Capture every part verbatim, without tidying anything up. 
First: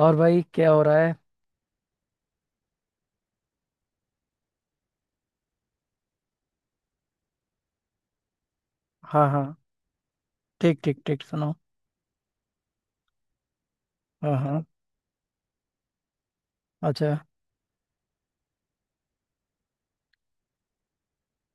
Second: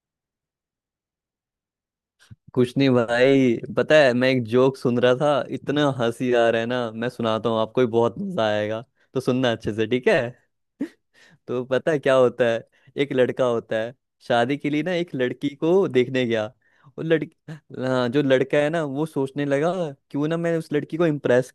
और भाई, क्या हो रहा है? कुछ नहीं भाई, पता है मैं एक जोक सुन रहा था, इतना हंसी आ रहा है ना, मैं सुनाता हूँ, आपको भी बहुत मजा आएगा। तो हाँ, सुनना हाँ। अच्छे से ठीक है। ठीक, ठीक, ठीक, सुनो। तो पता है क्या होता है। एक लड़का होता है, हाँ, शादी हाँ। के लिए ना एक लड़की को देखने गया। वो अच्छा। लड़की, हाँ, जो लड़का है ना वो सोचने लगा क्यों ना मैं उस लड़की को इम्प्रेस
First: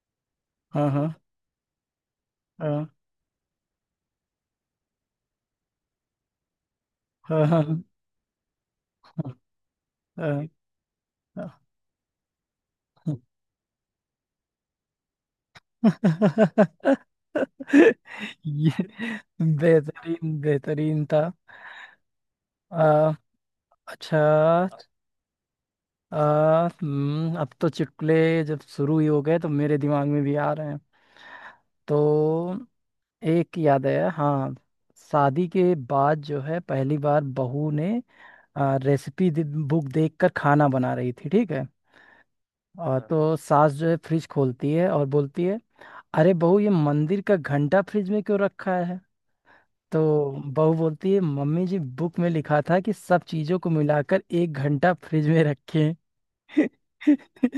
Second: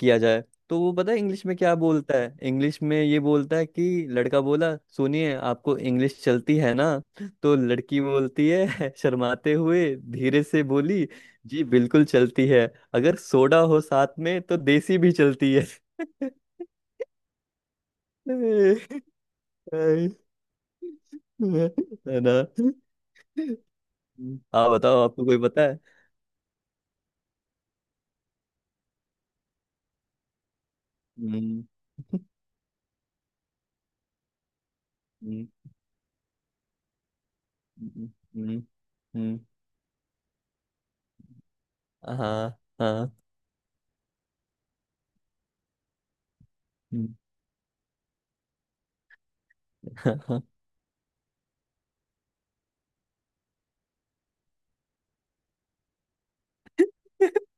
किया जाए। तो हाँ, वो पता हाँ, है इंग्लिश में क्या बोलता है, इंग्लिश हाँ, में ये बोलता है कि लड़का बोला, सुनिए आपको इंग्लिश चलती है ना। हाँ, तो हाँ, हाँ, लड़की बोलती है हाँ, शर्माते हुए धीरे हाँ। से बोली, जी बिल्कुल चलती है, अगर सोडा हो साथ में तो देसी भी चलती है। ये बेहतरीन बेहतरीन था। है ना। आ, अच्छा। आप बताओ आपको कोई पता है। आ, हम्म, अब तो चुटकुले जब शुरू ही हो गए तो मेरे दिमाग में भी आ रहे हैं। हम्म। तो एक याद है, हाँ। शादी हम्म। के बाद जो है, पहली बार बहू ने हम्म। हम्म। रेसिपी हम्म। बुक देखकर खाना बना रही थी, ठीक है। हाँ और हाँ, हाँ। तो सास जो है, फ्रिज खोलती है और बोलती है, अरे बहू, ये मंदिर का घंटा फ्रिज में क्यों रखा है? तो हम्म। बहू बोलती है, मम्मी जी, बुक में लिखा था कि सब चीजों को मिलाकर एक घंटा फ्रिज में रखें।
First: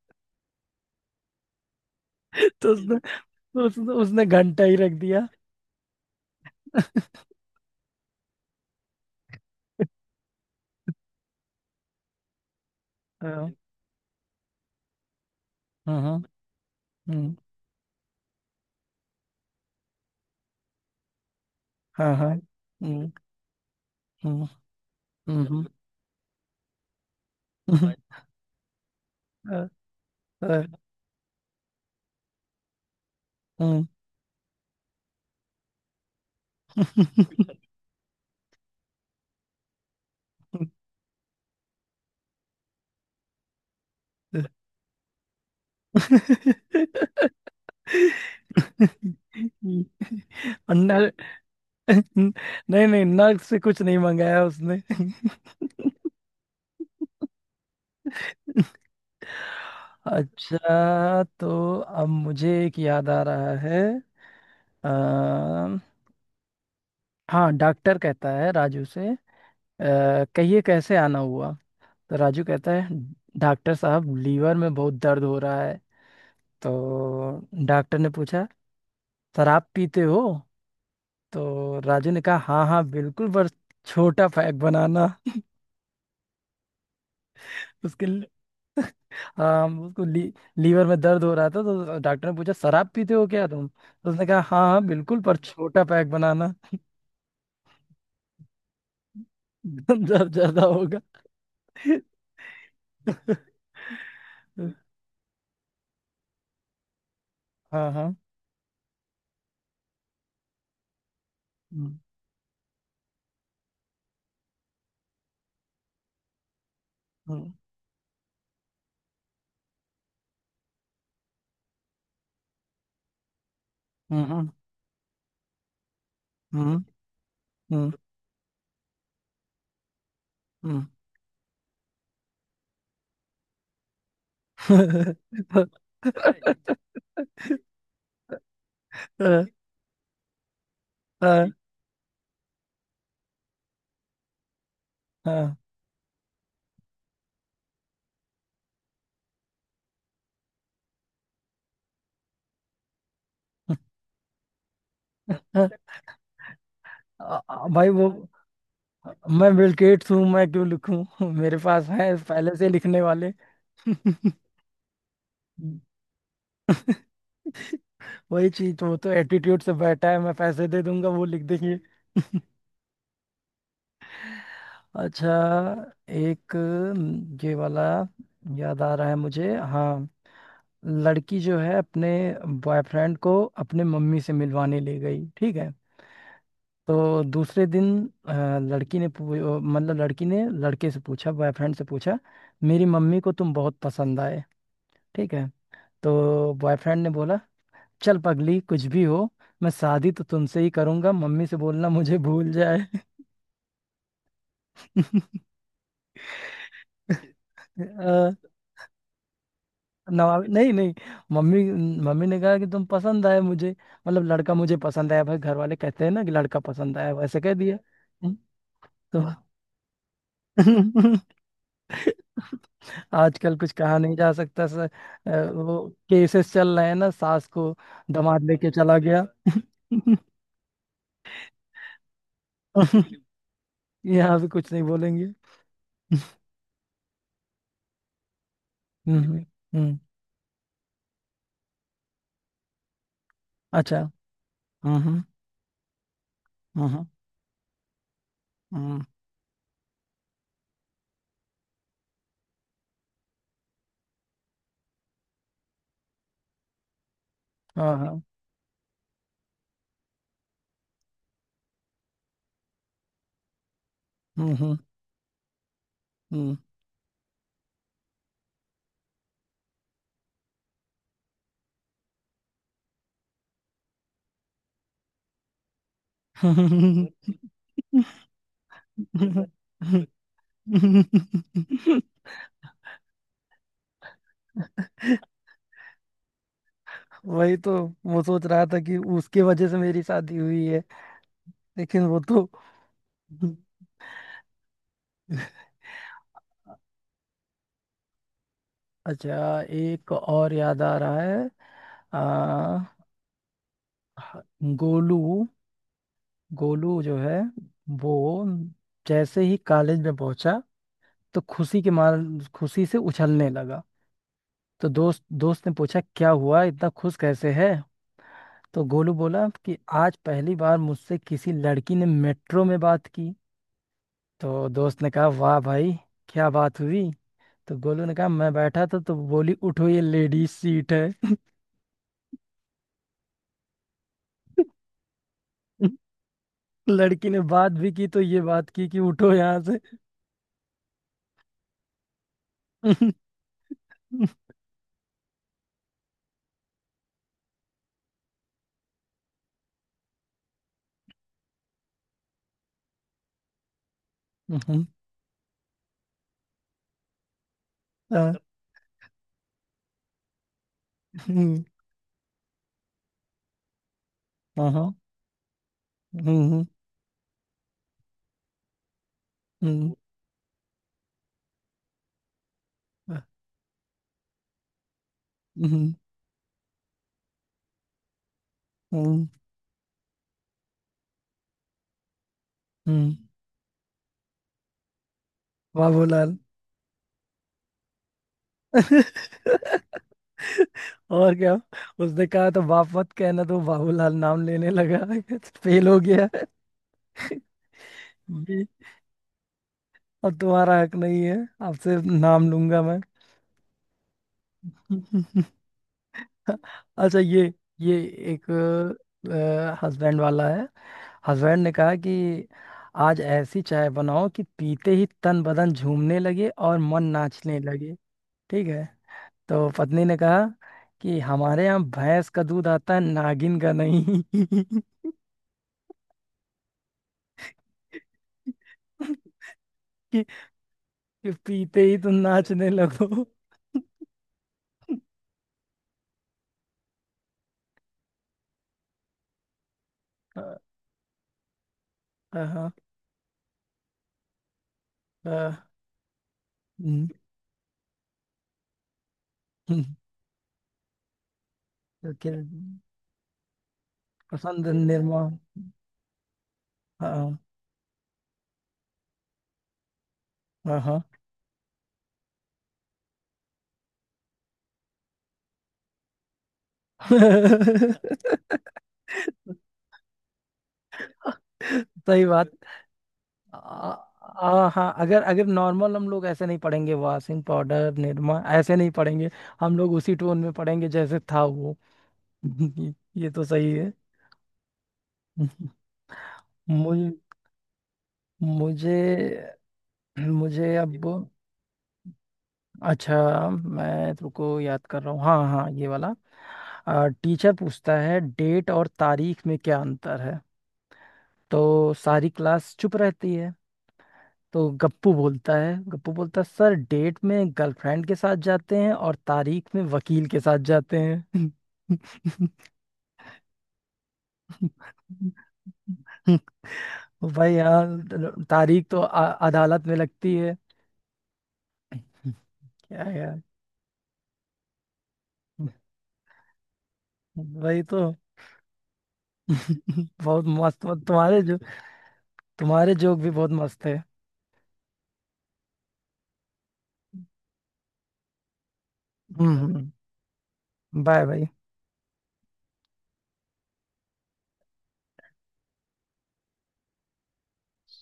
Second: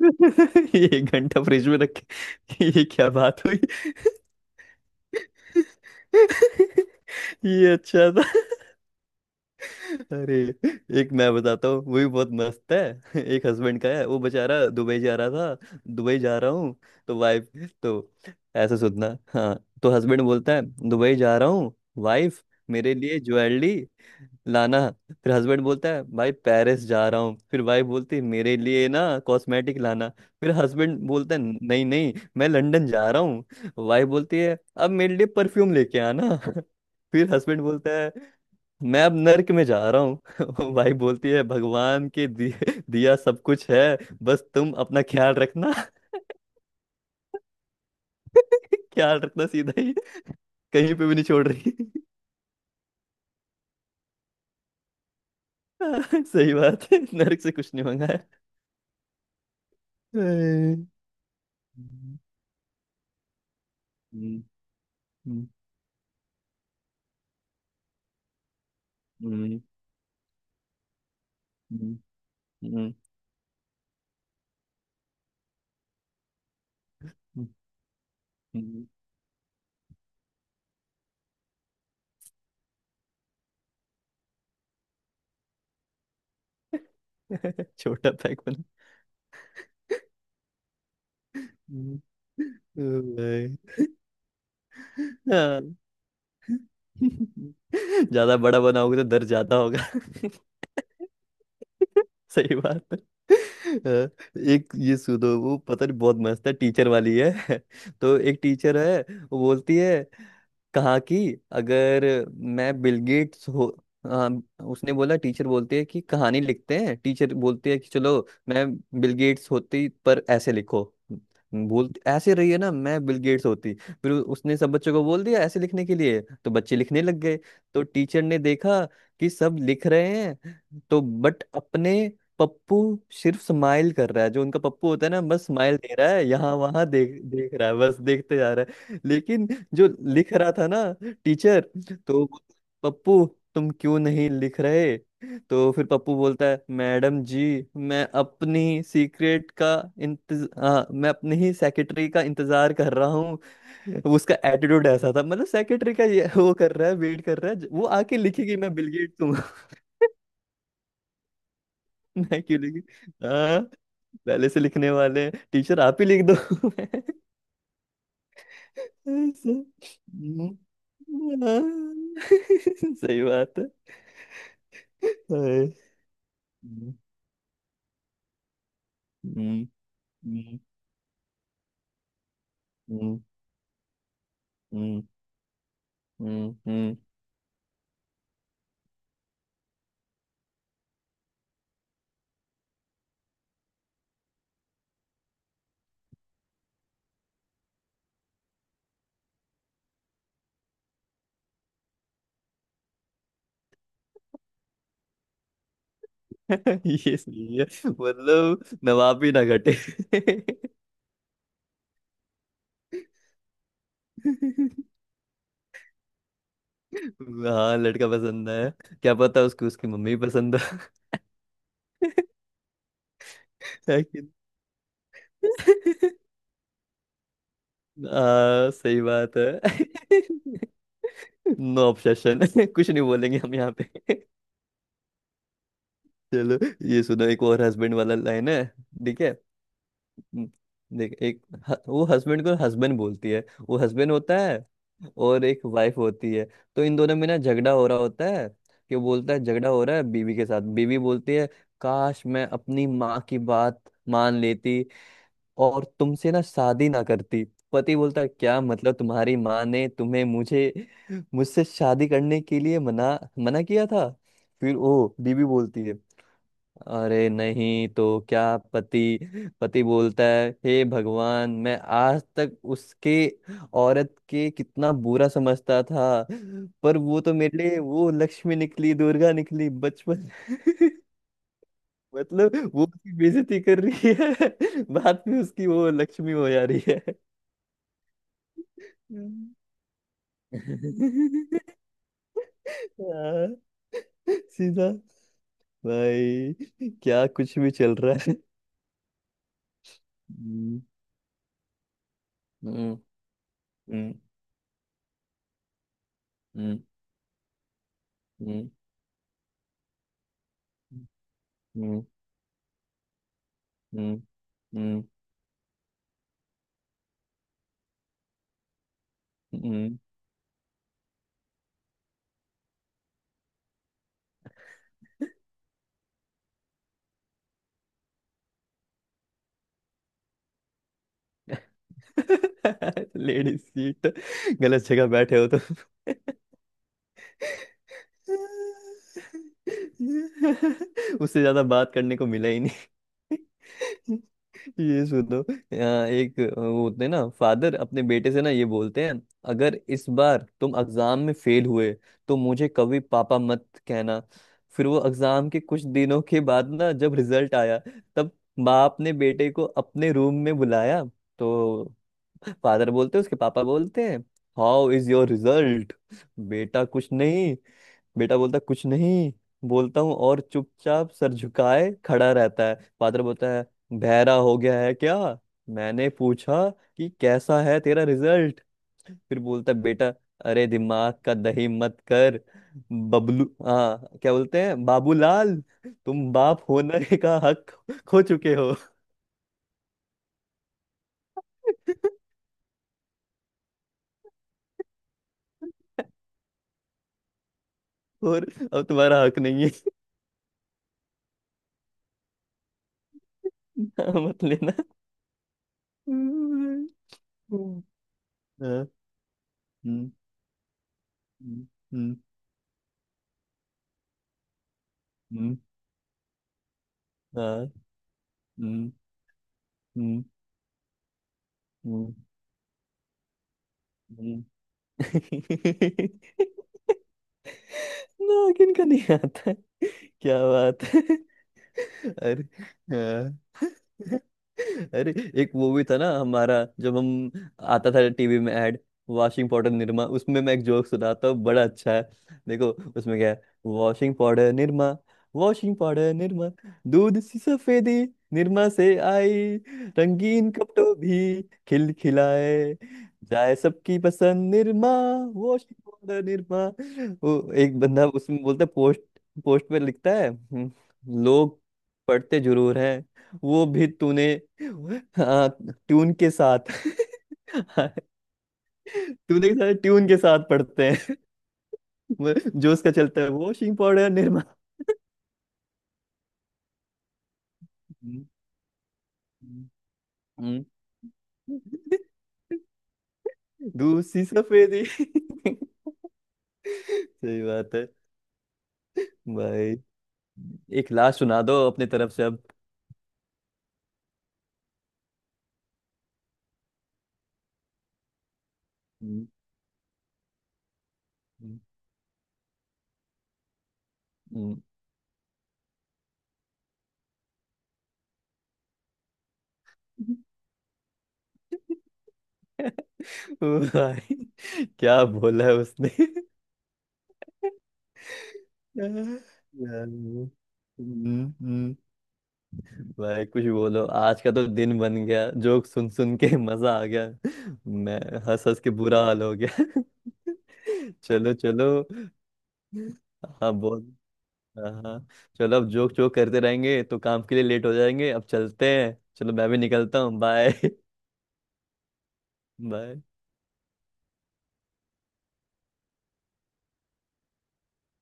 ये एक घंटा फ्रिज में रख के तो ये उसने क्या बात हुई। उसने उसने घंटा ही रख दिया। ये अच्छा था। अरे एक मैं बताता हूँ, वो भी बहुत मस्त है। एक हाँ, हस्बैंड का है, वो बेचारा दुबई जा रहा था। हाँ, दुबई जा रहा हूँ तो हम्म, वाइफ, तो ऐसा सुनना, हाँ। तो हस्बैंड बोलता है दुबई जा रहा हूँ, हाँ, हाँ, वाइफ मेरे हम्म, लिए ज्वेलरी हम्म, लाना। फिर हम्म, हस्बैंड हम्म, बोलता है भाई पेरिस जा रहा हूँ, फिर वाइफ बोलती है मेरे लिए ना हाँ, कॉस्मेटिक लाना। फिर हाँ, हस्बैंड बोलता है नहीं नहीं मैं लंदन जा रहा हूँ। हम्म। वाइफ बोलती है अब मेरे लिए परफ्यूम लेके आना। फिर हस्बैंड बोलता है मैं अब नर्क में जा रहा हूँ। वाइफ बोलती है भगवान के दिए- दिया सब कुछ है, बस तुम अपना ख्याल रखना। और ख्याल रखना सीधा ही, कहीं पे नर भी नहीं छोड़ रही। नहीं, नहीं, नर्क से कुछ नहीं मंगाया उसने। सही बात है, नर्क से कुछ नहीं मंगा है। हम्म। अच्छा, तो अब मुझे एक याद आ रहा है। हम्म। अ, हाँ, डॉक्टर कहता है राजू से, अ, हम्म। कहिए, कैसे आना हुआ? हम्म। तो राजू कहता है, हम्म। डॉक्टर साहब, लीवर में बहुत दर्द हो रहा है। तो हम्म। डॉक्टर ने पूछा, हम्म। शराब पीते हो? तो राजू ने कहा, हाँ, हाँ, बिल्कुल, पर छोटा पैक बनाना उसके छोटा लिए। पैक बना। हाँ, उसको ली, लीवर में दर्द हो रहा था, तो हम्म। डॉक्टर ने पूछा, शराब पीते हो क्या ओए। तुम? तो उसने कहा, हाँ, हाँ, बिल्कुल, पर हाँ। छोटा पैक बनाना। ज्यादा बड़ा बनाओगे तो दर्द ज्यादा होगा। जब ज्यादा होगा। सही बात है। हाँ, एक ये सुनो, वो पता नहीं बहुत मस्त है, टीचर वाली है। हाँ, हाँ, तो एक टीचर है, वो बोलती है, कहा कि हम्म, अगर मैं बिल गेट्स हो, हाँ उसने बोला, टीचर बोलती है कि कहानी लिखते हैं, टीचर हम्म, बोलती है कि चलो मैं बिल गेट्स होती पर ऐसे लिखो, बोल ऐसे रही है ना, मैं बिल गेट्स होती, फिर हम्म, उसने सब बच्चों को बोल दिया ऐसे लिखने के लिए तो हम्म, बच्चे लिखने लग गए। तो हम्म, टीचर ने देखा कि सब लिख रहे हैं। हम्म। तो बट अपने पप्पू सिर्फ स्माइल कर रहा है, जो उनका पप्पू होता है ना, बस स्माइल दे रहा है, यहाँ वहां देख देख रहा है, बस देखते जा रहा है, हाँ, लेकिन जो लिख रहा था ना हाँ, टीचर, तो वो, पप्पू तुम क्यों नहीं लिख रहे। हाँ, तो फिर पप्पू बोलता है मैडम जी, मैं अपनी सीक्रेट का इंतज हाँ, मैं अपनी ही सेक्रेटरी का इंतजार कर रहा हूँ। उसका एटीट्यूड ऐसा था, मतलब हाँ। सेक्रेटरी का ये वो कर रहा है, वेट कर आ- रहा आ- है, वो भाई, वो, आके लिखेगी मैं बिल गेट्स हूँ। मैं बिल गेट्स हूँ, मैं क्यों लिखूं? मेरे पास है मैं पहले क्यों से लिखी। लिखने वाले। हाँ। पहले से लिखने वाले, टीचर आप ही लिख दो। वही चीज, वो तो ऐसा। एटीट्यूड से बैठा है, मैं पैसे दे दूंगा, वो लिख हम्म, देंगे। हाँ। सही बात है। अच्छा, हाय। एक हम्म। न, ये वाला याद आ रहा है मुझे, हम्म। हाँ। हम्म। लड़की जो है, अपने बॉयफ्रेंड हम्म। को अपने मम्मी से मिलवाने ले हम्म। गई, ठीक है। हम्म। हम्म। तो दूसरे दिन अ, लड़की ने पू- अ, मतलब, लड़की ने लड़के से पूछा, बॉयफ्रेंड से पूछा, मेरी मम्मी को तुम बहुत पसंद आए, ठीक है। तो बॉयफ्रेंड ने बोला, चल पगली, कुछ भी हो, मैं शादी तो तुमसे ही करूंगा, मम्मी से बोलना मुझे भूल जाए। अ, ये सही है, मतलब नवाब भी ना घटे। नवाब नहीं, नहीं, मम्मी मम्मी ने कहा कि तुम पसंद आए मुझे। मतलब, लड़का मुझे पसंद आया, भाई घर वाले कहते हैं ना कि लड़का पसंद आया, वैसे कह हाँ दिया। लड़का हम्म। पसंद है। क्या तो पता उसको उसकी मम्मी पसंद हो। आजकल कुछ कहा है नहीं कि नहीं? जा सकता, सर। अ, वो केसेस चल रहे हैं ना, सास को दामाद हाँ लेके चला सही गया। बात है। No objection. कुछ नहीं बोलेंगे हम यहाँ पे। यहाँ भी कुछ नहीं बोलेंगे। चलो, ये सुनो, एक और हस्बैंड वाला लाइन है, ठीक हम्म, है। हम्म। हम्म। देख, एक ह- वो हस्बैंड को, हस्बैंड बोलती है, वो अच्छा, हस्बैंड होता है हम्म, हम्म, और एक वाइफ होती है। तो इन हम्म, दोनों में ना झगड़ा हो रहा होता है कि, वो हम्म, बोलता है झगड़ा हो रहा है बीवी के साथ, बीवी बोलती है काश मैं अपनी माँ की बात मान लेती और तुमसे ना शादी ना करती। हाँ, पति बोलता हाँ, है क्या मतलब, तुम्हारी माँ ने तुम्हें मुझे मुझसे शादी करने के लिए मना मना किया था। हम्म, फिर हम्म, वो बीवी बोलती है अरे नहीं तो, क्या। पति पति बोलता है हे भगवान, मैं आज तक उसके, औरत के कितना बुरा समझता था, पर हम्म। वो तो मेरे लिए वो लक्ष्मी निकली, दुर्गा निकली, हम्म। बचपन। मतलब वो उसकी बेइज्जती कर रही है। बाद में उसकी वो लक्ष्मी हो जा रही है। वही तो, वो सोच रहा था कि उसके वजह से मेरी शादी हम्म। हुई है, लेकिन वो तो। हाँ, सीधा भाई क्या कुछ भी चल रहा है। अच्छा, एक और हम्म। याद आ रहा है। आ, हम्म। हम्म। गोलू हम्म, गोलू जो है, वो हम्म। जैसे ही कॉलेज में पहुंचा, हम्म। तो खुशी के मार खुशी से उछलने लगा। हम्म। तो हम्म। दोस्त दोस्त ने पूछा, क्या हुआ, इतना खुश कैसे है? तो गोलू बोला कि हम्म। आज पहली बार मुझसे किसी लड़की ने मेट्रो में बात की। तो दोस्त ने कहा, वाह भाई, क्या बात हुई? तो गोलू ने कहा, मैं बैठा था तो बोली, उठो, ये लेडीज सीट है। लेडीज सीट, गलत जगह बैठे हो तो। लड़की ने बात भी की तो ये बात की कि उठो यहाँ से। उससे ज्यादा बात करने को मिला ही नहीं। ये सुनो, यहाँ एक वो होते हैं ना, फादर अपने बेटे से ना ये बोलते हैं, अगर इस बार तुम एग्जाम में फेल हुए तो मुझे कभी पापा मत कहना। हम्म, फिर वो एग्जाम के कुछ दिनों के बाद ना, जब रिजल्ट आया तब हाँ, बाप ने बेटे को अपने रूम में बुलाया। हम्म, तो फादर बोलते हैं, उसके पापा बोलते हैं, हाँ, हाउ हाँ, इज योर रिजल्ट। हम्म, बेटा कुछ नहीं, बेटा बोलता कुछ नहीं हम्म, बोलता हूँ और चुपचाप सर झुकाए खड़ा रहता है। फादर बोलता है, बहरा हो गया है क्या, हम्म, मैंने पूछा कि कैसा है तेरा रिजल्ट। हम्म, फिर बोलता है, बेटा अरे दिमाग का दही मत कर, हम्म। बबलू, हाँ क्या बोलते हैं, बाबूलाल, तुम बाबूलाल। बाप होने का हक खो चुके हो। और क्या, उसने कहा तो बाप मत कहना, तो बाबूलाल नाम लेने लगा। फेल हो गया। और जी, अब तुम्हारा हक नहीं है। अब तुम्हारा हक नहीं है, आपसे नाम लूंगा मैं? हाँ, मत लेना। हम्म, अच्छा, ये हम्म, ये एक हाँ, हम्म, हस्बैंड वाला है। हस्बैंड हम्म, ने कहा हम्म, कि आज ऐसी चाय बनाओ कि पीते ही तन हम्म, बदन झूमने लगे और मन नाचने हाँ, लगे, ठीक है। हम्म, तो पत्नी ने हम्म, कहा कि हमारे यहाँ हम्म, भैंस का दूध आता है, नागिन का नहीं। हम्म। ना किन का नहीं आता। कि, क्या बात है। कि पीते ही तुम अरे। नाचने लगो। हाँ। अरे एक वो भी था ना हमारा, जब हम, आता था टीवी में ऐड, वॉशिंग पाउडर निरमा, उसमें मैं हाँ, एक जोक सुनाता हूँ, बड़ा अच्छा है। देखो हाँ, उसमें क्या है, वॉशिंग पाउडर निरमा, हाँ, वॉशिंग पाउडर निरमा, हम्म, दूध सी सफेदी निरमा से आई, हम्म, रंगीन कपटो भी खिल तो क्या- खिलाए जाए, सबकी पसंद पसंद निरमा, निर्माण, वॉशिंग पाउडर निरमा। हाँ, वो एक बंदा उसमें बोलता है, पोस्ट पोस्ट पे लिखता है, हम्म, हाँ, हाँ। लोग पढ़ते जरूर है, वो भी तूने, हाँ ट्यून के साथ। तूने के साथ, ट्यून के साथ पढ़ते हैं। सही वो बात। जो उसका चलता है आ, वॉशिंग पाउडर निरमा। आ, हाँ, अगर अगर नॉर्मल हम लोग ऐसे नहीं पढ़ेंगे, वासिम पाउडर हम्म, निरमा ऐसे नहीं पढ़ेंगे। हम्म, हम लोग उसी टोन में हम्म। पढ़ेंगे जैसे था वो। ये ये तो सही है। दूसरी सफेदी। सही मुझे बात है। मुझे भाई मुझे एक अब। लास्ट सुना दो अपने तरफ से अब। अच्छा, मैं तुमको याद कर रहा हूँ, हाँ, हाँ, ये वाला। टीचर पूछता है, डेट और हम्म, तारीख में क्या अंतर है? हम्म, तो सारी क्लास चुप रहती है। हम्म। तो गप्पू बोलता है गप्पू बोलता है, सर, डेट में गर्लफ्रेंड के साथ जाते हैं और तारीख में वकील के साथ जाते हैं। भाई क्या बोला है उसने। भाई, यहाँ तारीख तो आ, यार, अदालत में लगती है। हम्म, हम्म। क्या भाई यार। कुछ बोलो, आज का तो दिन बन गया, जोक सुन सुन के। मजा आ गया, वही मैं तो। हंस हंस के बुरा हाल हो गया। बहुत मस्त, चलो तुम्हारे जो चलो। तुम्हारे जोक भी बहुत हाँ मस्त बहुत। है। हाँ हाँ। चलो, अब जोक जोक करते रहेंगे तो काम के लिए लेट हो जाएंगे, अब चलते हैं, चलो मैं भी हम्म। निकलता हूँ, बाय। बाय, भाई। बाय।